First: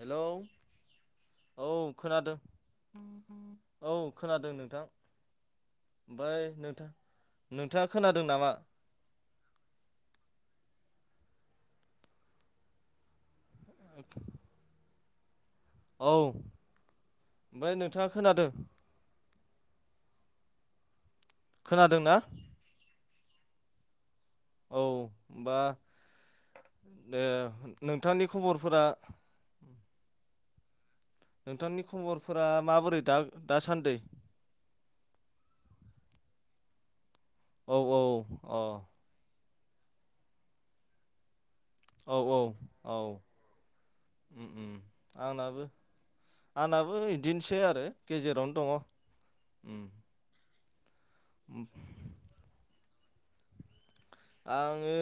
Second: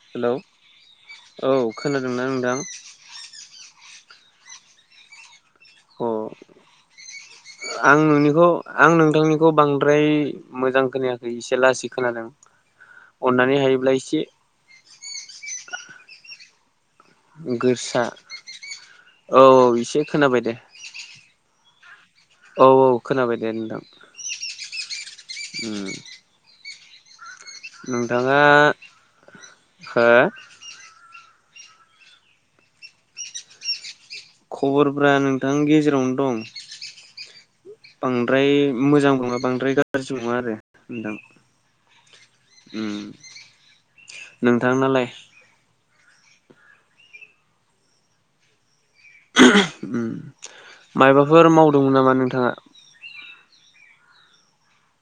Hello औ खोनादोंना खोनादों नोंथां औ खोनादों नोंथां अ ओमफ्राय नोंथां नोंथाङा आं खोनादों नोंनिखौ नामा आं नोंथांनिखौ बांद्राय मोजां खोनायाखै एसे लासै खोनादों अननानै हायोब्ला एसे औ ओमफाय गोसा नोंथाङा खोनादों औ औ इसे खोनाबाय दे खोनादों ना औ औ खोनाबाय दे नोंथां औ बा उम ए नोंथांनि नोंथाङा खबरफोरा हो नोंथांनि खबरफोरा माबोरै दा दासान्दै खबरफोरा नोंथां गेजेरावनो दं औ औ बांद्राय अ मोजांबो नङा बांद्रायबो गाज्रि नङा आरो नोंथां औ औ औ उम नोंथांनालाय आंनाबो आंनाबो बिदिनोसै आरो गेजेरावनो दङ' [unintelligible] उम मायबाफोर मावदोंमोन नामा नोंथाङा आङो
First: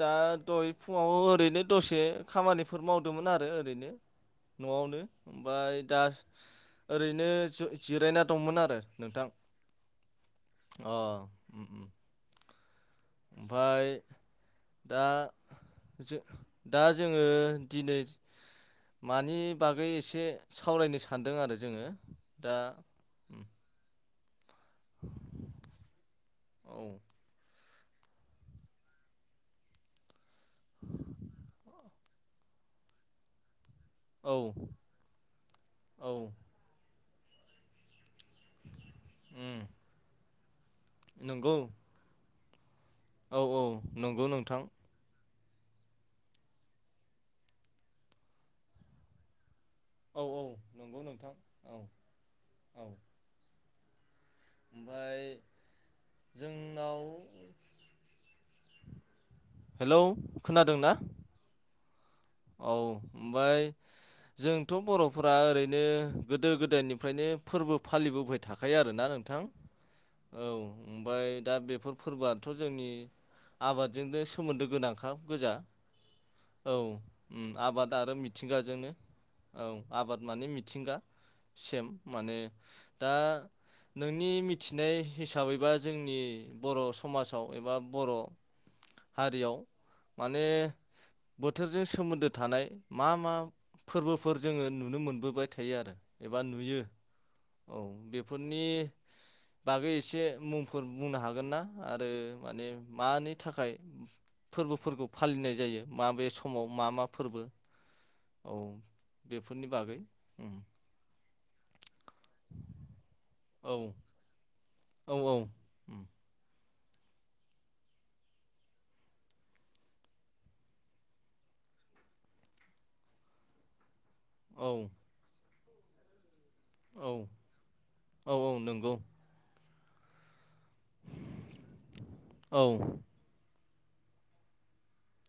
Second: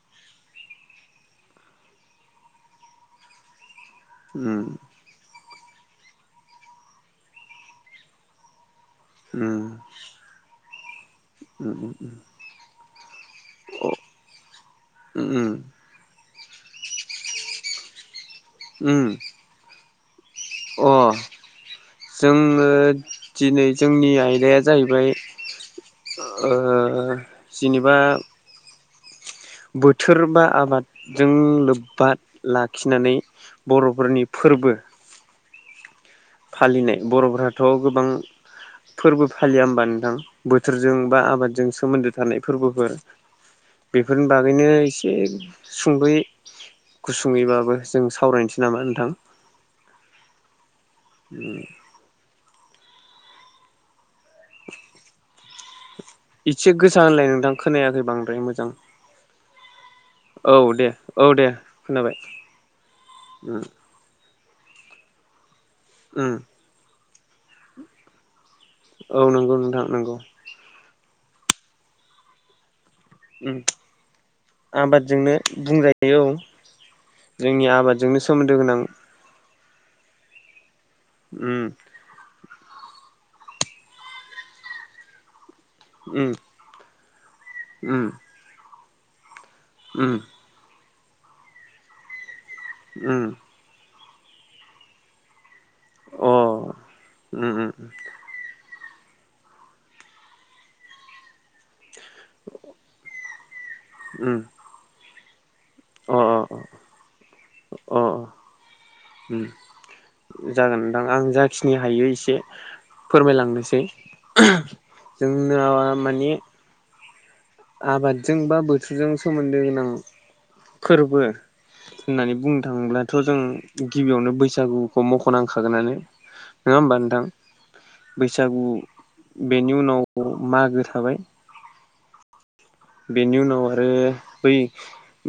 दा दहय फुङाव ओरैनो दसे खामानिफोर मावदोंमोन आरो ओरैनो उम न'आवनो ओमफाय दा ओरैनो जों जिरायना दंमोन आरो नोंथां उम अ उम उम उम ओमफाय दा उम जो दा जोङो दिनै उम मानि बागै एसे अ सावरायनो सानदों आरो जोङो दा जोङो दिनै जोंनि आयदाया जाहैबाय ओ औ जिनेबा बोथोर बा आबादजों लोब्बा लाखिनानै बर'फोरनि औ फोरबो औ फालिनाय बर'फोराथ' गोबां फोरबो उम फालिया होमबा नोंथां थोरजों बा नंगौ आबादजों सोमोन्दो थानाय फोरबोफोर औ औ नंगौ बेफोरनि नोंथां बागैनो इसे सुंदयै गुसुङै बाबो जों सावरायनोसै नामा नोंथां औ औ नंगौ नोंथां औ औ ओमफाय इसे गोसा होनलाय नोंथां खोनायाखै बांद्राय मोज जां हेलौ औ दे खोनादोंना औ दे खोनाबाय औ उम ओमफाय जोंथ' बर'फोरा ओरैनो उम गोदो गोदायनि फ्रायनो फोरबो फालिबोबाय थाखायो आरोना औ नोंथां नंगौ नंगौ औ बाय दा बेफोर फोरबोआथ' जोंनि उम आबादजोंनो सोमोन्दो गोनांखा आबादजोंनो गोजा बुंजायो औ उम जोंनि आबाद आरो आबादजोंनो सोमोन्दो गोनां। मिथिंगाजोंनो औ आबाद माने मिथिंगा उम सेम माने दा नोंनि मिथिनाय हिसाबै एबा जोंनि उम बर' समाजाव एबा उम बर' हारियाव उम माने बोथोरजों सोमोन्दो थानाय मा उम मा फोरबोफोर जोङो नुनो मोनबोबाय। थायो आरो अ एबा नुयो उम उम औ बेफोरनि बागै एसे मुंफोर बुंनो हागोन ना। आरो माने मानि थाखाय उम फोरबोफोरखौ फालिनाय जायो अ माबे अ समाव मा मा फोरबो अ औ उम बेफोरनि बागै ओम खिनि हायो एसे औ फोरमायलांनोसै औ औ जोंना उम माने आबादजों बा बोथोरजों सोमोन्दो गोनां फोरबो होननानै बुंनो थाङोब्लाथ' जों गिबियावनो औ बैसागुखौ मख'नांखागोनानो। नङा होमबा औ नोंथां औ औ बैसागु नंगौ बेनि उनाव मागो थाबाय औ बेनि उनाव आरो बै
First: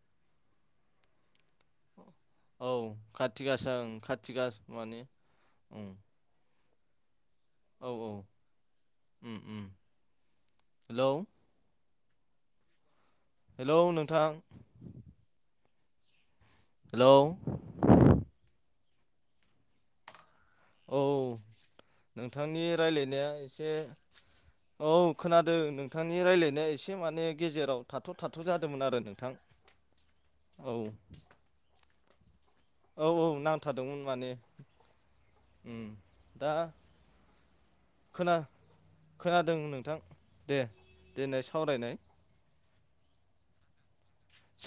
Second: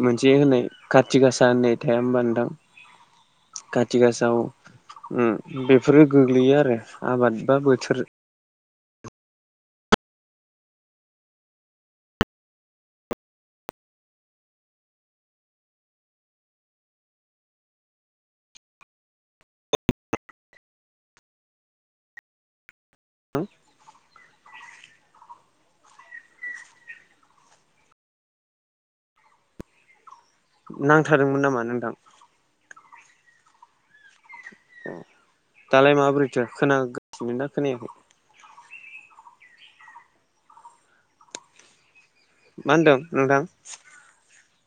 मोनसे होननाय खाथि गासा होननाय थाया होनबा नोंथां औ खाथि गासा ओं काथि खाथि गासाव गासा माने उम बेफोरो गोग्लैयो आरो। आबाद बा औ बोथोर औ हेलौ हेलौ नोंथां हेल' औ नोंथांनि राय्लायनाया एसे [inaudible] औ खोनादों नोंथांनि रायज्लायनाया एसे माने गेजेराव थाथ' थाथ' जादोंमोन आरो नोंथां। औ नांथादोंमोन नामा नोंथां? औ-औ नांथादोंमोन माने उम दालाय माबोरैथो दा खोनागासिनो ना खोनायाखै? खोना खोनादों नोंथां दे देनाय सावरायनाय मा होनदों नोंदां?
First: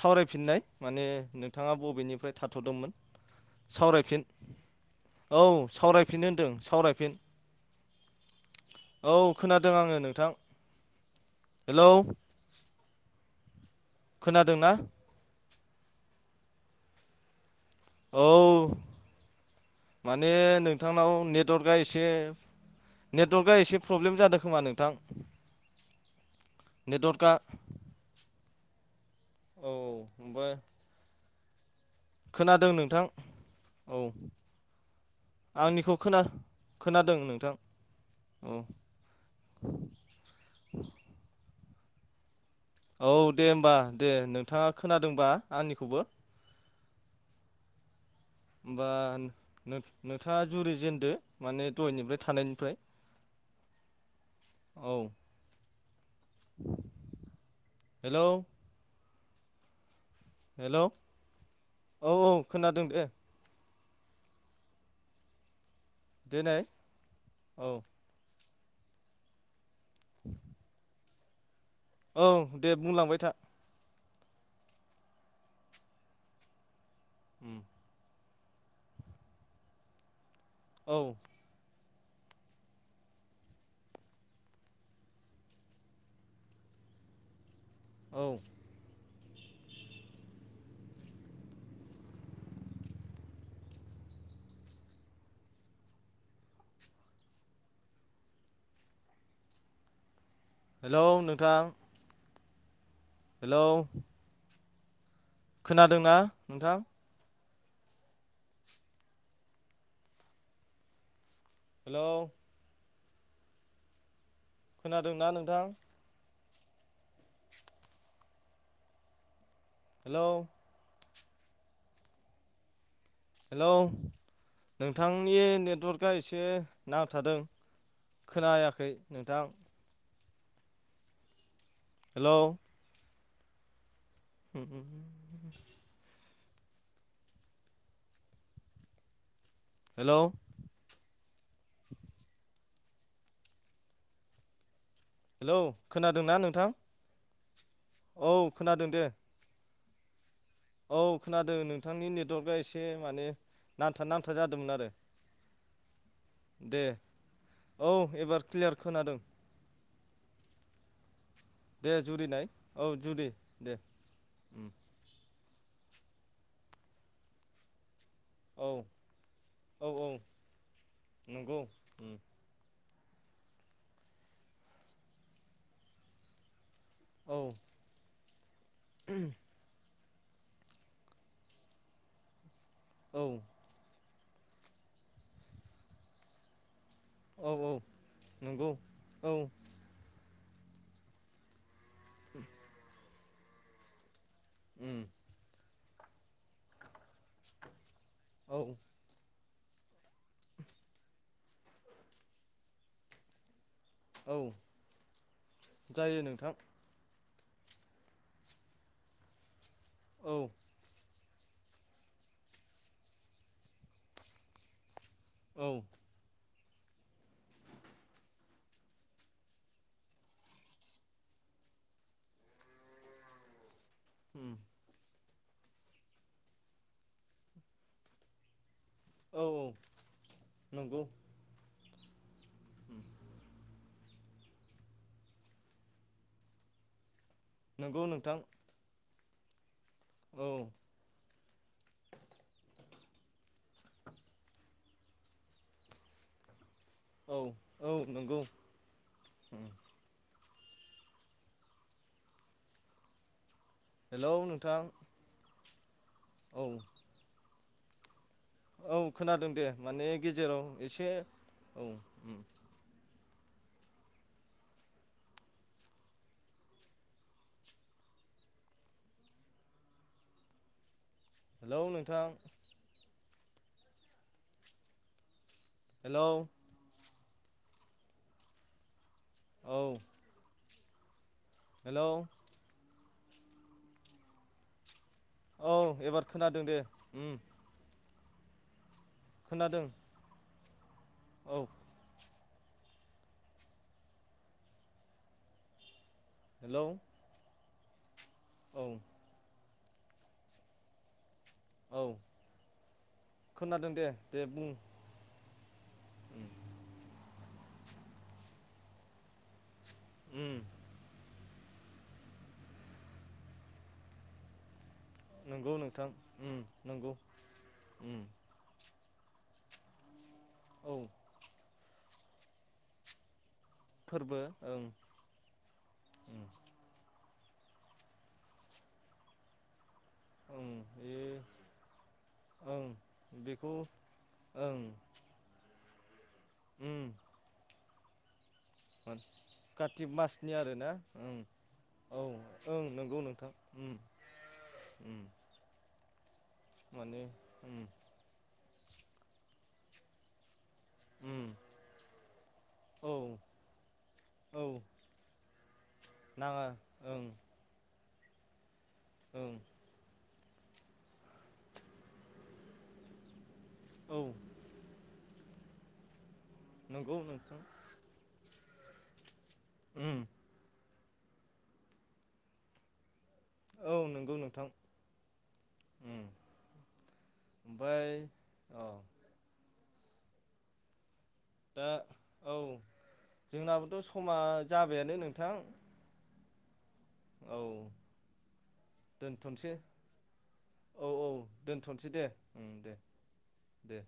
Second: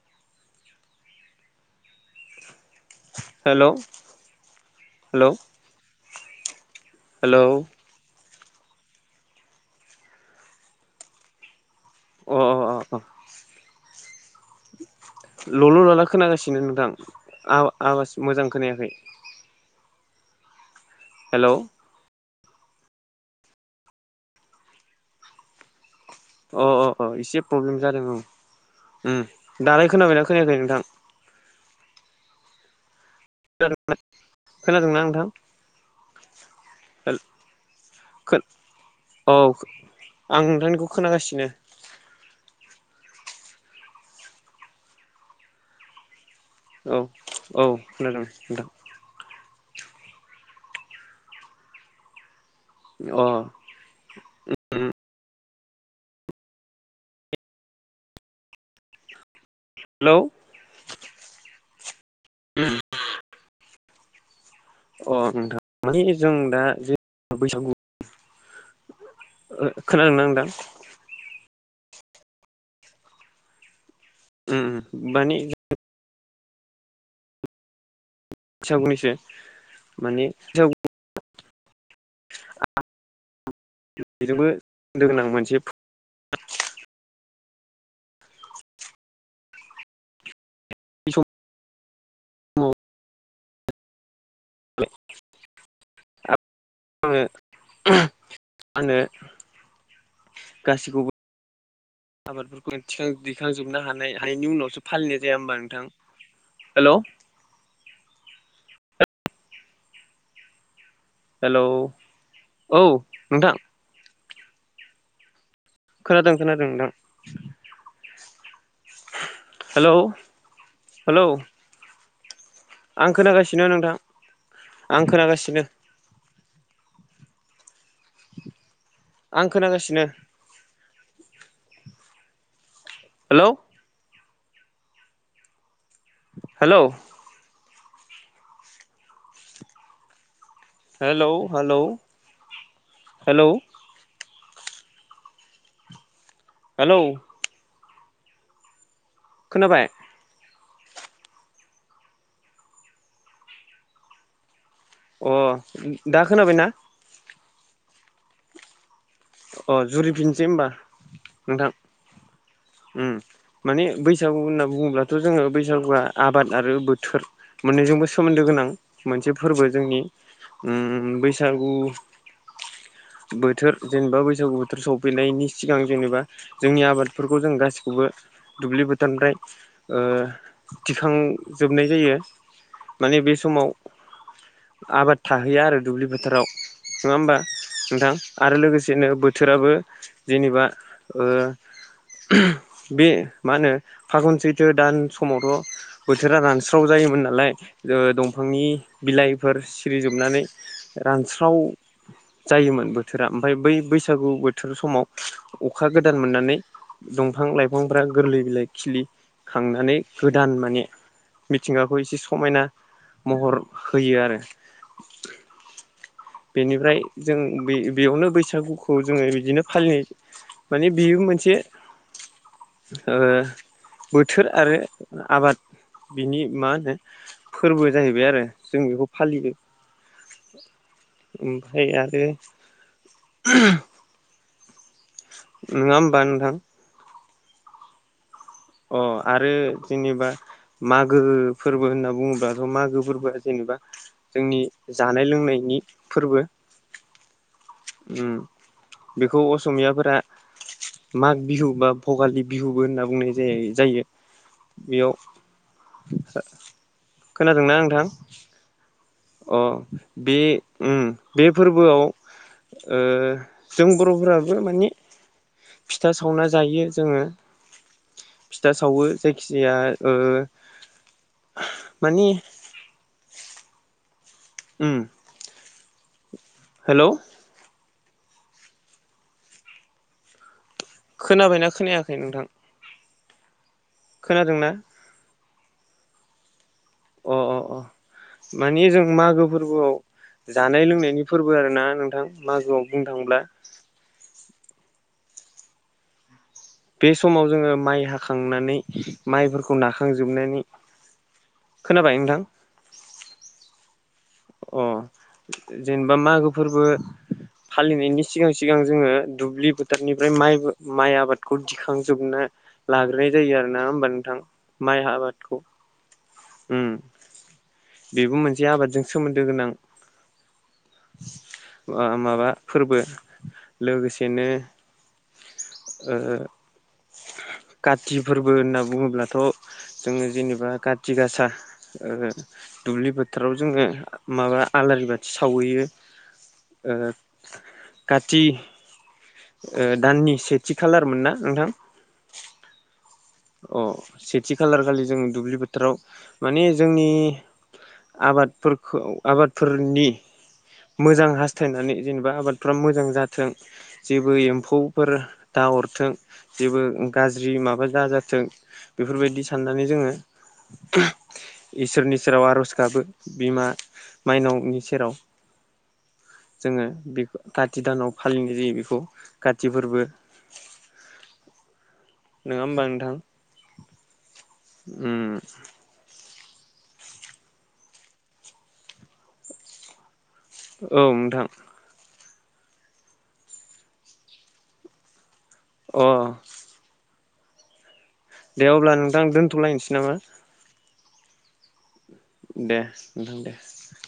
सावरायफिननाय माने नोंथाङा बबेनिफ्राय थाथ 'मोन हेल' हेल' सावरायफिन औ सावरायफिन होनदों। सावरायफिन हेलौ औ खोनादों आङो नोंथां। हेलौ अ-अ-अ खोनादोंना? लल' ल'ला खोनागासिनो नोंथां आवास औ मोजां खोनायाखै। माने नोंथांनाव हेल' नेटवारकआ अ एसे नेटवर्कआ एसे प्रब्लेम जादों खोमा नोंथां। अ-अ-अ नेटवर्कआ एसे प्रब्लेम जादों औ ओम औ दालाय खोनाबायना ओमफ्राय खोनायाखै नोंथां? खोनादों नोंथां। औ [unintelligible] खोनादोंना नोंथां आंनिखौ खोना खोनादों नोंथां खो औ औ आं नोंथांनिखौ खोनागासिनो औ दे होमबा दे नोंथाङा खोनादोंबा आंनिखौबो औ औ खोनादों नोंथां होमबा नोंथाङा जुरि जेनदो माने दहनिफ्राय थानायनि अ ओमफ्राय औ हेल' हेलौ हेल' औ औ खोनादों अ दे अ नोंथां मानानि जों देनाय दा ज औ बैसागु खोनादों नांदां औ दे बुंलांबाय था उ मानि उ फसा बुंंनैसो माने औ [unintelligible] [inaudible] बेजोंबो द गोनां मोनसे औ बे सम औ [unintelligible] [inaudible] मानो हेल' नोंथां आबादफोरखौखां हेलौ दिखांजोबनो हानाय हानायनि उनावसो फालिनाय जाया होमबा नोंथां खोनादोंना नोंथां हेल' हेलौ औ नोंथां खोनादोंना नोंथां खोनादों खोनादोंदां हेल' हेलौ हेल' हेलौ आं नोंथांनि खोनागासिनो नेटवारकआ एसे नांथादों खोनायाखै नोंथां आं खोनागासिनो हेल' हेलौ हु हु hello hello hello hello hello hello खोनादोंना नोंथां हेलौ औ खोनादों दे खोनाबाय औ खोनादों नोंथांनि नेटवार्कआ एसे माने नांथा नांथा जादोंमोन आरो अ दा खोनाबायना दे औ एबार क्लियार खोनादों अ जुरिफिननोसै होनोमबा दे जुरिनाय औ नोंथां जुरि दे माने बैसागु होनना बुङोब्लाथ' जोङो बैसागुआ आबाद आरो बोथोर मोननैजों बोसोर सोमोन्दो गोनां औ मोनसे फोरबो औ जोंनि औ नंगौ बैसागु बोथोर जेनेबा बैसागु बोथोर सफैनायनि सिगां जेनेबा जोंनि आबादफोरखौ औ जों गासिखौबो दुब्लि बोथोरनिफ्राय ओ थिखांजोबनाय जायो माने औ बे समाव आबाद थाहैया आरो दुब्लि फोथाराव नङा होमबा औ औ नोंथां आरो नंगौ लोगोसेनो औ बोथोराबो जेनोबा ओ बे मा होनो फागुन सैत्र दान समावथ' बोथोरा रानस्राव जायोमोन नालाय ओ औ दंफांनि बिलाइ बेफोर सिरिजोबनानै रानस्राव जायोमोन बोथोरा ओमफाय बै बैसागु औ बोथोर समाव अखा गोदान जायो नोंथां मोननानै दं। बिफां लाइफांफ्रा गोरलै बिलाइ खिलि खांनानै औ गोदान माने मिथिंगाखौ एसे समायना महर होयो आरो। औ बेनिफ्राय जों बे बेयावनो बैसागुखौ जोङो बिदिनो फालिनाय माने बेयो मोनसे ओ बोथोर उम आरो आबाद बिनि मा होनो फोरबो जाहैबाय आरो। जों बेखौ औ फालियो औ नंगौ ओमफ्राय आरो [inaudible] नोङा होमबा नोंथां? नोंगौ नोंथां। अ' आरो जेनेबा औ मागो फोरबो होनना बुङोब्लाथ' मागो फोरबोआ जेनोबा जोंनि जानाय लोंनायनि फोरबो औ। औ उम नंगौ बेखौ उम असमियाफोरा माग बिहु बा भगालि बिहुबो होनना बुंनाय जायो जायो हेलौ नोंथां बेयाव औ खोनादोंना नोंथां? औ खोनादों अ दे माने बे गेजेराव उम एसे बे औ फोरबोआव ओ उम जों बर फोराबो माने फिथा सावना जायो जोङो फिथा सावो जायखिजा ओ हेल' माने नोंथां? उम। हेल'? हेलौ? औ। खोनाबायना हेलौ खोनायाखै नोंथां? खोनादोंना? औ एबार खोनादों दे उम। मानि जों मागो खोनादों फोरबोआव जानाय लोंनायनि फोरबो औ आरो ना नोंथां। मागोआव बुंनो थांब्ला हेलौ बे समाव जोङो माइ हाखांनानै औ माइफोरखौ नाखांजोबनानै औ खोनाबाय नोंथां खोनादों दे। दे बुं अ जेनोबा मागो फोरबो फालिनायनि सिगां सिगां जोङो दुब्लि फोथोरनिफ्राय माइ उम माइ आबादखौ दिखांजोबना लाग्रोनाय जायो आरो ना होमबा नोंथां। माइ आबादखौ नंगौ नोंथां उम नंगौ उम बेबो मोनसे आबादजों सोमोन्दो गोनां औ आ माबा फोरबो फोरबो लोगोसेनो ओं ओ उम काति फोरबो होन्ना बुङोब्लाथ' जोङो जेनोबा ओं बे खााथि गासा ओं दुब्लि बोथोराव बेखौ जोङो माबा ओं आला रिबाथि सावयैयो। ओ उम खाथि मोन कार्तिक मासनि आरो ना? ओं औ ओं नंगौ नों अह सेथि खालारखालि जों दुब्लि फोथाराव माने जोंनि माने उम आबादफोरखौ आबादफोरनि मोजां उम हास्थायनानै जेनोबा आबादफ्रा मोजां औ जाथों जेबो औ एम्फौफोर दा नाहरथों नाङा जेबो ओं गाज्रि माबा दा जाथों बेफोरबायदि ओं साननानै जोङो इसोरनि सेराव आरज गाबो बिमा औ माइनावनि सेराव जोङो नंगौ बे नोंथां काति दानाव फालिनाय जायो बेखौ कति फोरबो उम नोङा होमबा नोंथां? औ नंगौ नोंगौ उम [inaudible] ओम बै औ औ नोंथां दा औ जोंनाबोथ' समा जाबायानो नोंथां। अ औ दे अब्ला नोंथां दोनथ'नोसै दोन्थ'लायनोसै नामा? दोनथ'सै दे दे दे